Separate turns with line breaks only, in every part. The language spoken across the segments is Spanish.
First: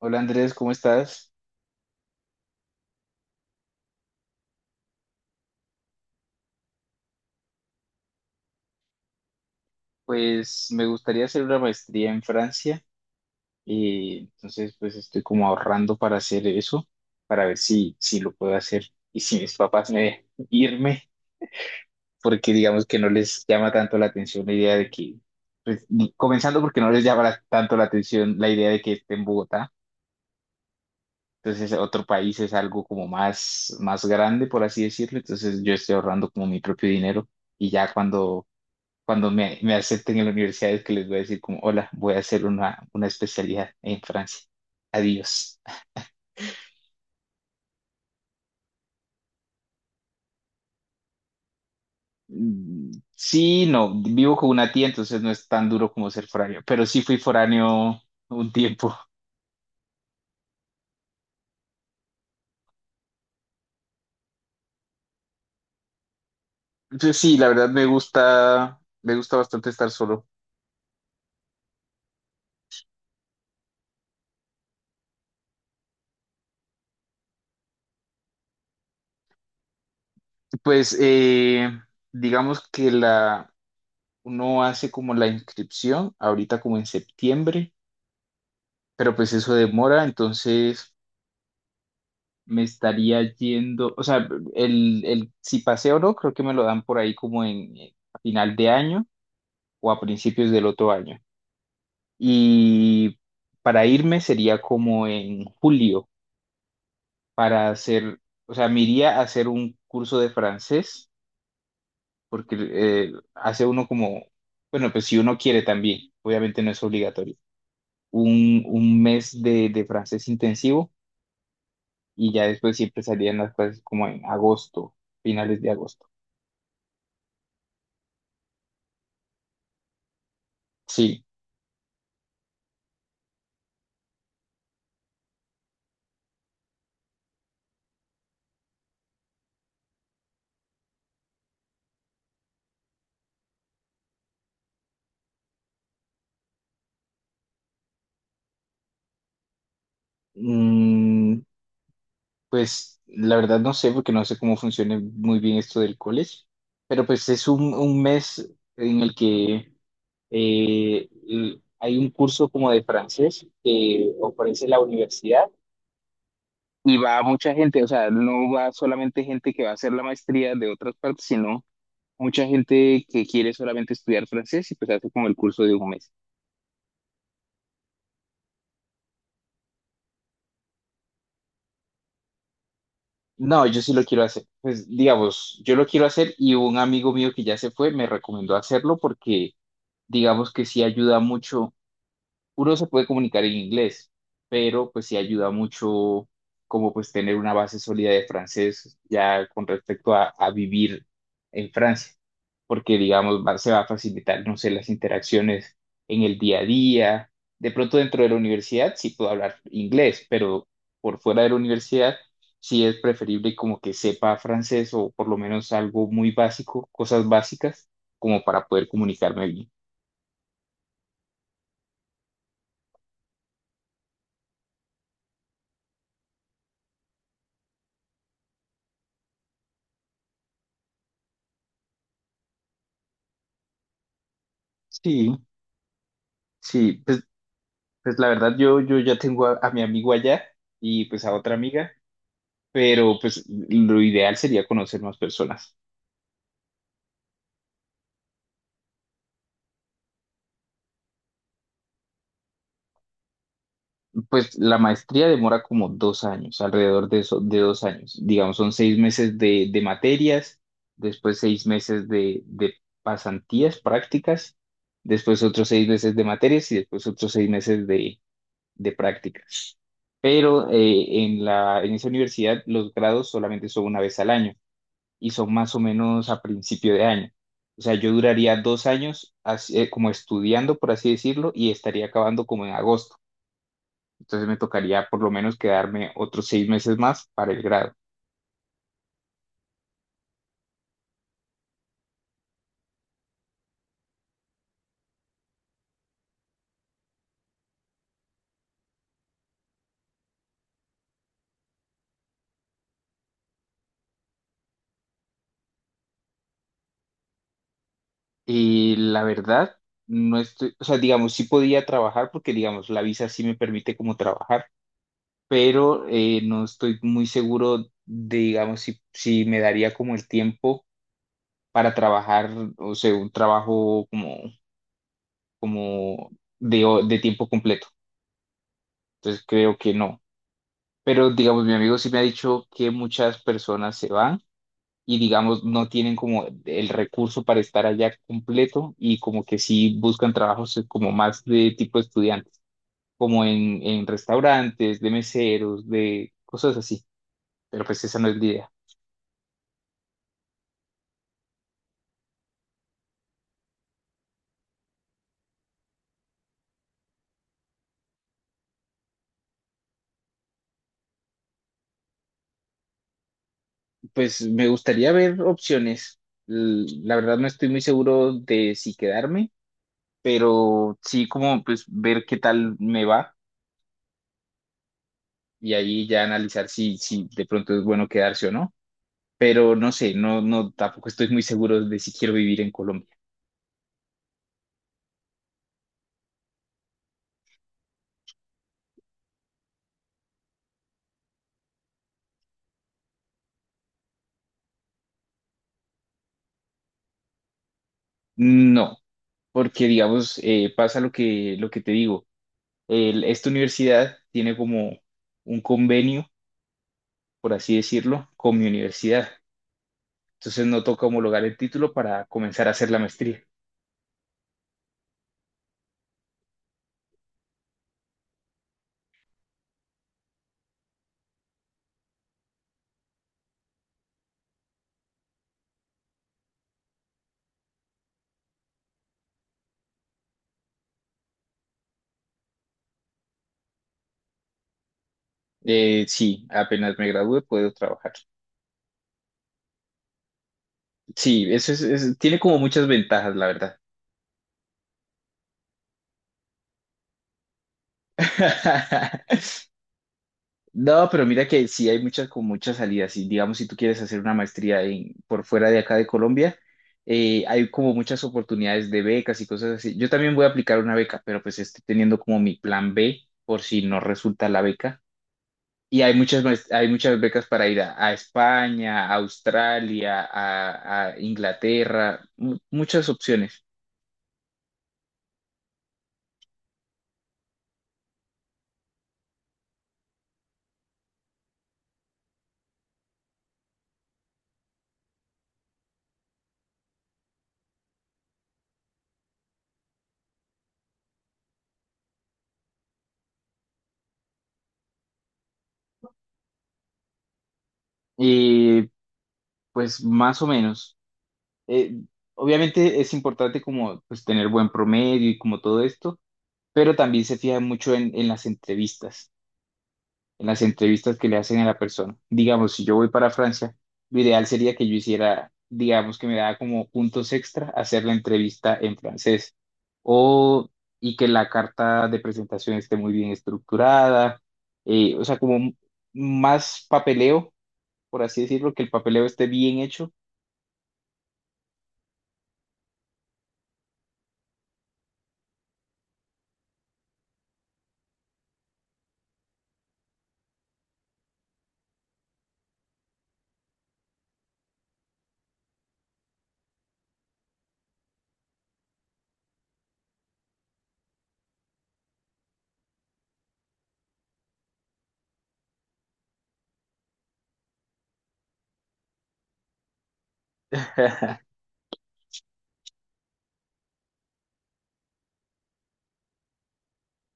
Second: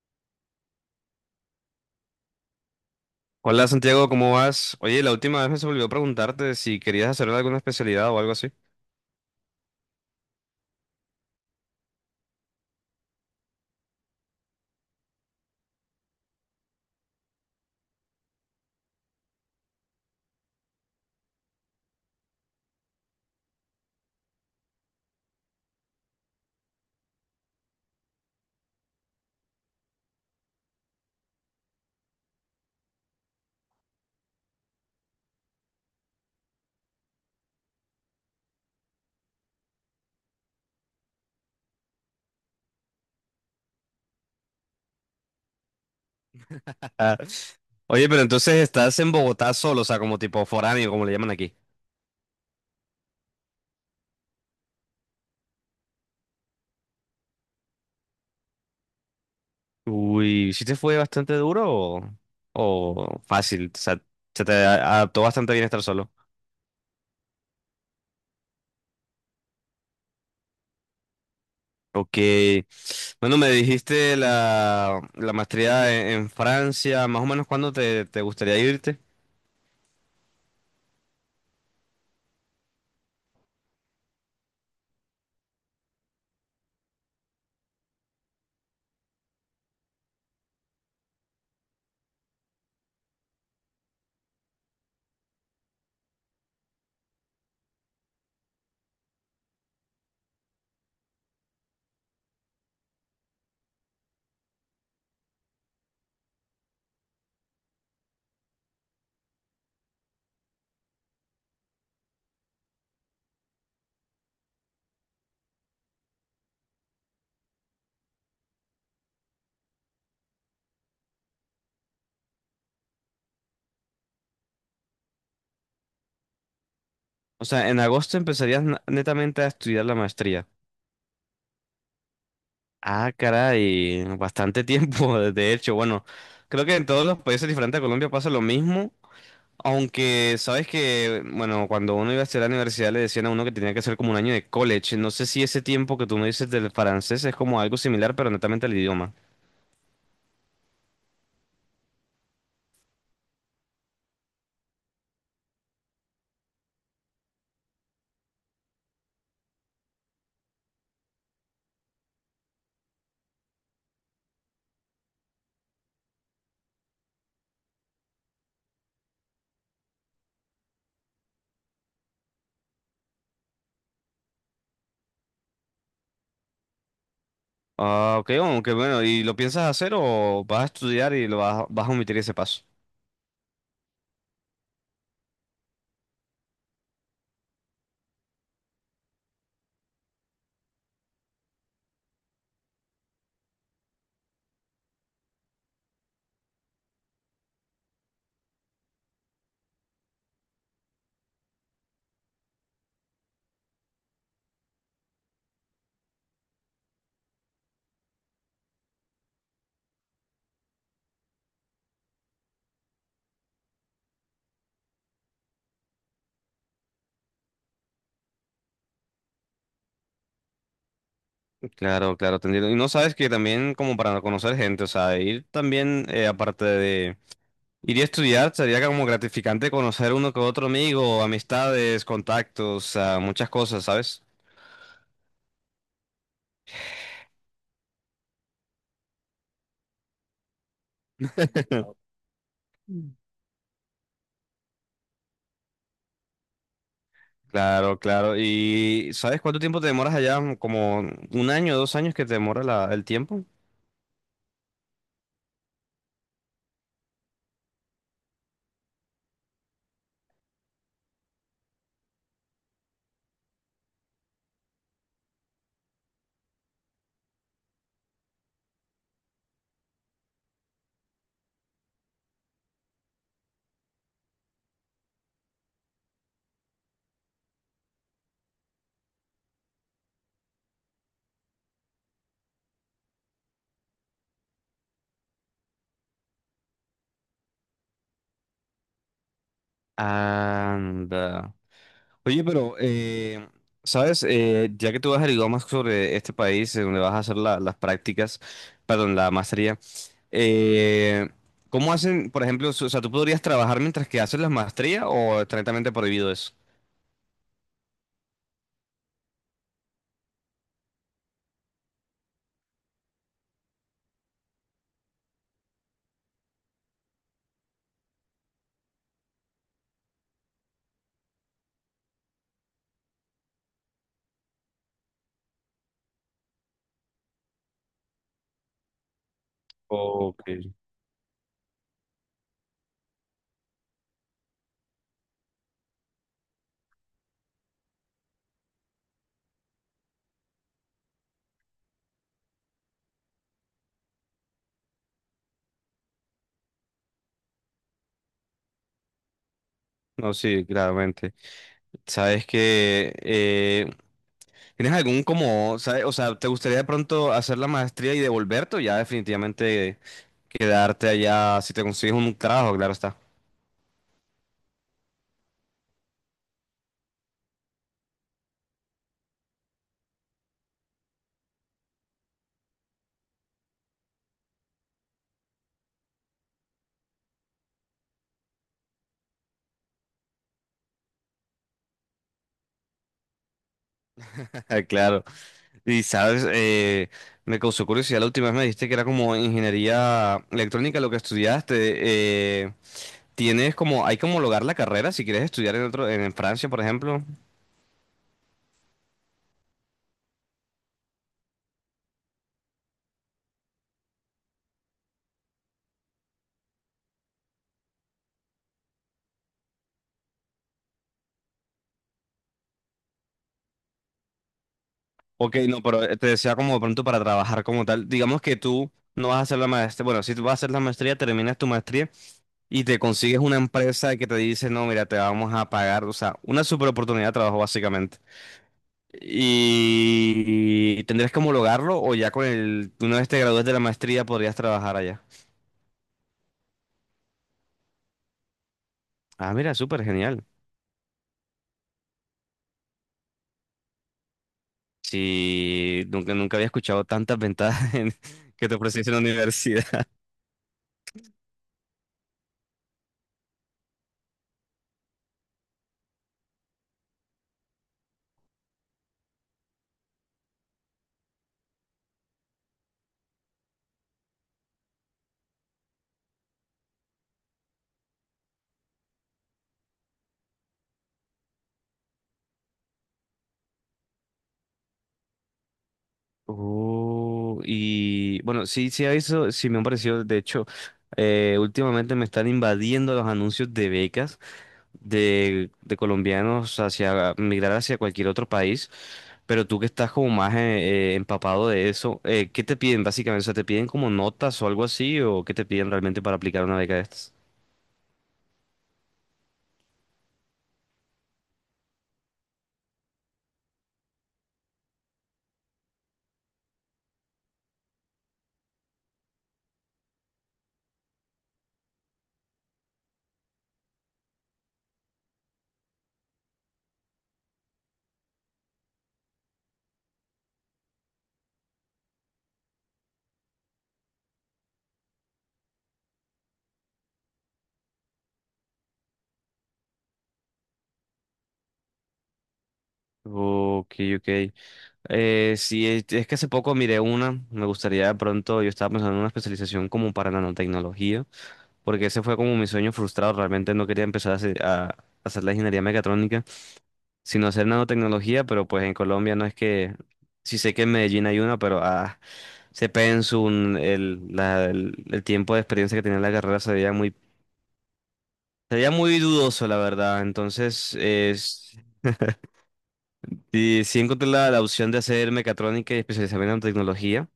Hola Andrés, ¿cómo estás?
Hola Santiago, ¿cómo vas? Oye, la última vez me se me olvidó preguntarte si querías hacer alguna especialidad o algo así.
Pues me gustaría hacer una maestría en Francia y entonces pues estoy como ahorrando para hacer eso, para ver si lo puedo hacer y si mis papás me dejan irme, porque digamos que no les llama tanto la atención la idea de que, pues comenzando porque no les llama tanto la atención la idea de que esté en Bogotá, entonces otro país es algo como más grande, por así decirlo, entonces yo estoy ahorrando como mi propio dinero y ya cuando me acepten en la universidad es que les voy a decir como, hola, voy a hacer una especialidad en Francia. Adiós.
Oye, pero entonces estás en Bogotá solo, o sea, como tipo foráneo, como le llaman aquí.
Mm, sí, no, vivo con una tía, entonces no es tan duro como ser foráneo, pero sí fui foráneo un tiempo.
Uy, ¿sí te fue bastante duro o fácil? O sea, se te a- adaptó bastante bien estar solo.
Entonces, sí, la verdad me gusta bastante estar solo.
Ok. Bueno, me dijiste la maestría en Francia, más o menos cuándo te gustaría irte.
Pues digamos que uno hace como la inscripción ahorita como en septiembre, pero pues eso demora, entonces me estaría yendo, o sea, el si paseo o no, creo que me lo dan por ahí como en a final de año o a principios del otro año. Y para irme sería como en julio para hacer, o sea, me iría a hacer un curso de francés porque hace uno como, bueno, pues si uno quiere también, obviamente no es obligatorio, un mes de francés intensivo y ya después siempre salían las clases como en agosto, finales de agosto.
O sea, en agosto netamente a estudiar la maestría.
Sí.
Ah, caray, bastante tiempo, de hecho. Bueno, creo que en todos los países diferentes a Colombia pasa lo mismo, aunque sabes que, bueno, cuando uno iba a hacer la universidad le decían a uno que tenía que hacer como un año de college. No sé si ese tiempo que tú me dices del francés es como algo similar, pero netamente al idioma.
Mm, pues la verdad no sé, porque no sé cómo funciona muy bien esto del college, pero pues es un mes en el que hay un curso como de francés que ofrece la universidad y va mucha gente, o sea, no va solamente gente que va a hacer la maestría de otras partes, sino mucha gente que quiere solamente estudiar francés y pues hace como el curso de un mes.
Ah, ok, aunque bueno, ¿y lo piensas hacer o vas a estudiar y vas a omitir ese paso?
No, yo sí lo quiero hacer. Pues digamos, yo lo quiero hacer y un amigo mío que ya se fue me recomendó hacerlo porque digamos que sí ayuda mucho, uno se puede comunicar en inglés, pero pues sí ayuda mucho como pues tener una base sólida de francés ya con respecto a vivir en Francia, porque digamos se va a facilitar, no sé, las interacciones en el día a día. De pronto dentro de la universidad sí puedo hablar inglés, pero por fuera de la universidad sí es preferible como que sepa francés o por lo menos algo muy básico, cosas básicas, como para poder comunicarme bien.
Claro, claro, entendido. Y no sabes que también como para conocer gente, o sea, ir también aparte de... Iría a estudiar, sería como gratificante conocer uno que otro amigo, amistades, contactos, ah, muchas cosas, ¿sabes?
Sí. Sí, pues, pues la verdad yo ya tengo a mi amigo allá y pues a otra amiga, pero pues lo ideal sería conocer más personas.
Claro, claro. ¿Y sabes cuánto tiempo te demoras allá? ¿Como un año, dos años que te demora el tiempo?
Pues la maestría demora como 2 años, alrededor de, eso, de 2 años. Digamos, son 6 meses de materias, después 6 meses de pasantías, prácticas, después otros 6 meses de materias y después otros 6 meses de prácticas. Pero en en esa universidad los grados solamente son una vez al año. Y son más o menos a principio de año. O sea, yo duraría 2 años así, como estudiando, por así decirlo, y estaría acabando como en agosto. Entonces me tocaría por lo menos quedarme otros 6 meses más para el grado.
Anda. Oye, pero, ¿sabes? Ya que tú has averiguado más sobre este país, en donde vas a hacer las prácticas, perdón, la maestría, eh, ¿cómo hacen, por ejemplo, o sea, tú podrías trabajar mientras que haces la maestría o es estrictamente prohibido eso?
Y la verdad, no estoy, o sea, digamos, sí podía trabajar porque, digamos, la visa sí me permite como trabajar, pero no estoy muy seguro de, digamos, si me daría como el tiempo para trabajar, o sea, un trabajo como de tiempo completo. Entonces creo que no.
Ok.
Pero digamos, mi amigo sí me ha dicho que muchas personas se van y digamos no tienen como el recurso para estar allá completo y como que sí buscan trabajos como más de tipo estudiantes, como en restaurantes, de meseros, de cosas así. Pero pues esa no es la idea.
No, sí, claramente. Sabes que tienes algún como, ¿sabes? O sea, ¿te gustaría de pronto hacer la maestría y devolverte o ya definitivamente quedarte allá si te consigues un trabajo? Claro está.
Pues me gustaría ver opciones. La verdad no estoy muy seguro de si quedarme, pero sí como pues ver qué tal me va. Y ahí ya analizar si de pronto es bueno quedarse o no. Pero no sé, no, no, tampoco estoy muy seguro de si quiero vivir en Colombia.
Claro. Y sabes, me causó curiosidad la última vez me dijiste que era como ingeniería electrónica lo que estudiaste. ¿Tienes como, hay que homologar la carrera si quieres estudiar en otro, en Francia, por ejemplo?
No, porque digamos, pasa lo que te digo. Esta universidad tiene como un convenio, por así decirlo, con mi universidad. Entonces no toca homologar el título para comenzar a hacer la maestría.
Ok, no, pero te decía como de pronto para trabajar como tal. Digamos que tú no vas a hacer la maestría. Bueno, si tú vas a hacer la maestría, terminas tu maestría y te consigues una empresa que te dice, no, mira, te vamos a pagar. O sea, una super oportunidad de trabajo básicamente. Y tendrías que homologarlo o ya con el, una vez te gradúes de la maestría podrías trabajar allá.
Sí, apenas me gradúe puedo trabajar.
Ah, mira, súper genial.
Sí, eso es, tiene como muchas ventajas, la verdad.
Sí, nunca, nunca había escuchado tantas ventajas que te ofreciese la universidad.
No, pero mira que sí hay muchas con muchas salidas. Y digamos, si tú quieres hacer una maestría en, por fuera de acá de Colombia, hay como muchas oportunidades de becas y cosas así. Yo también voy a aplicar una beca, pero pues estoy teniendo como mi plan B por si no resulta la beca. Y hay muchas becas para ir a España, a Australia, a Inglaterra, muchas opciones.
Y bueno, sí, sí, eso sí me han parecido. De hecho, últimamente me están invadiendo los anuncios de becas de colombianos hacia migrar hacia cualquier otro país. Pero tú que estás como más empapado de eso, ¿qué te piden básicamente? O sea, ¿te piden como notas o algo así? ¿O qué te piden realmente para aplicar una beca de estas?
Y pues más o menos. Eh, obviamente es importante como pues tener buen promedio y como todo esto pero también se fija mucho en las entrevistas, en las entrevistas que le hacen a la persona. Digamos, si yo voy para Francia, lo ideal sería que yo hiciera, digamos, que me da como puntos extra hacer la entrevista en francés o y que la carta de presentación esté muy bien estructurada, o sea, como más papeleo, por así decirlo, que el papeleo esté bien hecho.
Ok, ok. Sí, es que hace poco miré una, me gustaría de pronto, yo estaba pensando en una especialización como para nanotecnología. Porque ese fue como mi sueño frustrado. Realmente no quería empezar a hacer la ingeniería mecatrónica, sino hacer nanotecnología, pero pues en Colombia no es que, sí sé que en Medellín hay una, pero ah, se Pensun, el tiempo de experiencia que tenía en la carrera se veía muy dudoso, la verdad. Entonces, es, sí, sí encontré la opción de hacer mecatrónica y especializarme en nanotecnología.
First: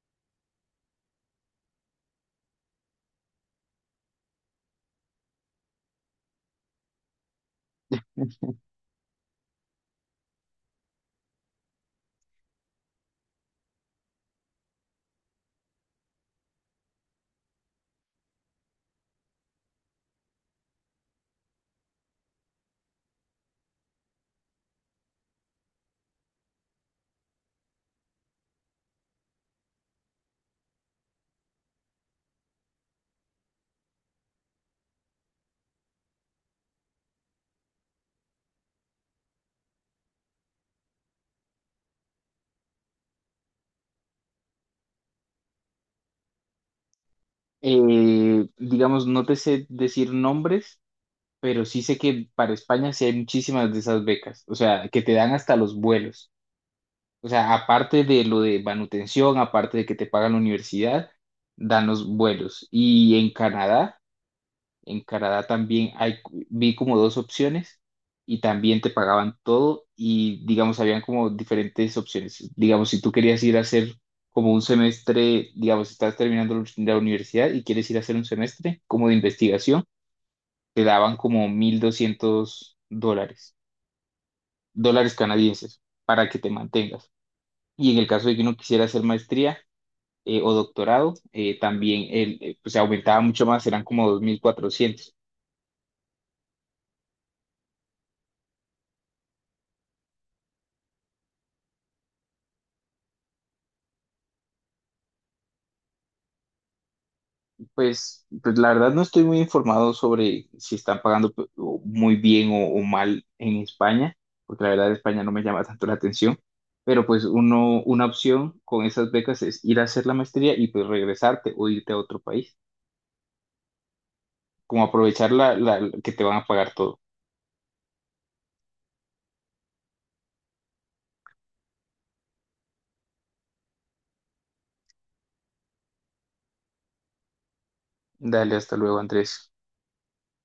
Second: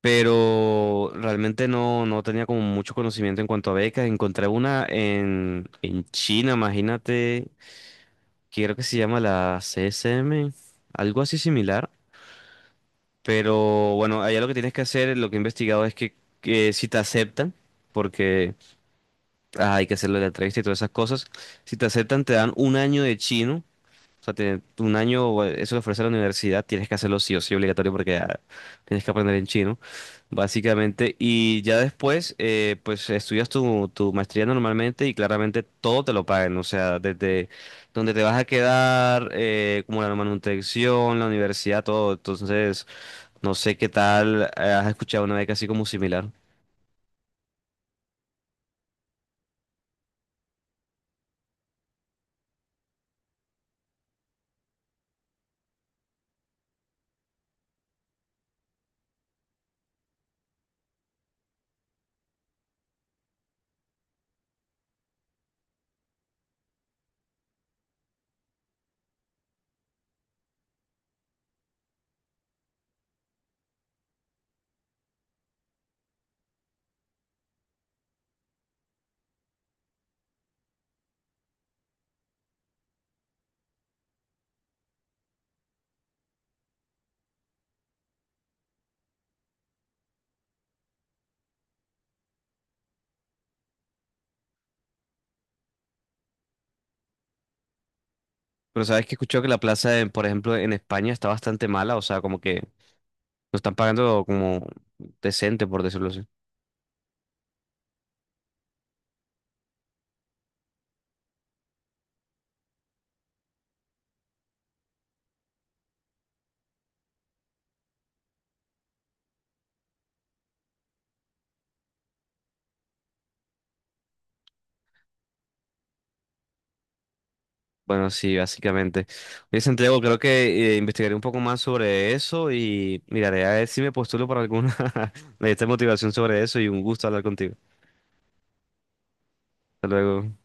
Pero realmente no tenía como mucho conocimiento en cuanto a becas. Encontré una en China, imagínate, que creo que se llama la CSM, algo así similar. Pero bueno, allá lo que tienes que hacer, lo que he investigado es que si te aceptan, porque ah, hay que hacerlo de la entrevista y todas esas cosas, si te aceptan te dan un año de chino, o sea, un año, o eso lo ofrece la universidad, tienes que hacerlo sí o sí obligatorio porque ah, tienes que aprender en chino, básicamente. Y ya después, pues estudias tu maestría normalmente y claramente todo te lo pagan. O sea, desde donde te vas a quedar, como la manutención, la universidad, todo. Entonces, no sé qué tal, has escuchado una beca así como similar.
Digamos, no te sé decir nombres pero sí sé que para España sí hay muchísimas de esas becas, o sea, que te dan hasta los vuelos. O sea, aparte de lo de manutención, aparte de que te pagan la universidad, dan los vuelos. Y en Canadá también hay, vi como dos opciones y también te pagaban todo y digamos, habían como diferentes opciones. Digamos, si tú querías ir a hacer como un semestre, digamos, estás terminando la universidad y quieres ir a hacer un semestre como de investigación te daban como 1.200 dólares, dólares canadienses, para que te mantengas. Y en el caso de que uno quisiera hacer maestría o doctorado, también el, pues, se aumentaba mucho más, eran como 2.400.
Pero sabes que he escuchado que la plaza, por ejemplo, en España está bastante mala. O sea, como que no están pagando como decente, por decirlo así.
Pues, pues la verdad no estoy muy informado sobre si están pagando o muy bien o mal en España, porque la verdad España no me llama tanto la atención. Pero pues uno, una opción con esas becas es ir a hacer la maestría y pues regresarte o irte a otro país. Como aprovechar que te van a pagar todo.
Bueno, sí, básicamente. Oye, Santiago, creo que investigaré un poco más sobre eso y miraré a ver si me postulo para alguna esta motivación sobre eso y un gusto hablar contigo.
Dale, hasta luego, Andrés.
Hasta luego.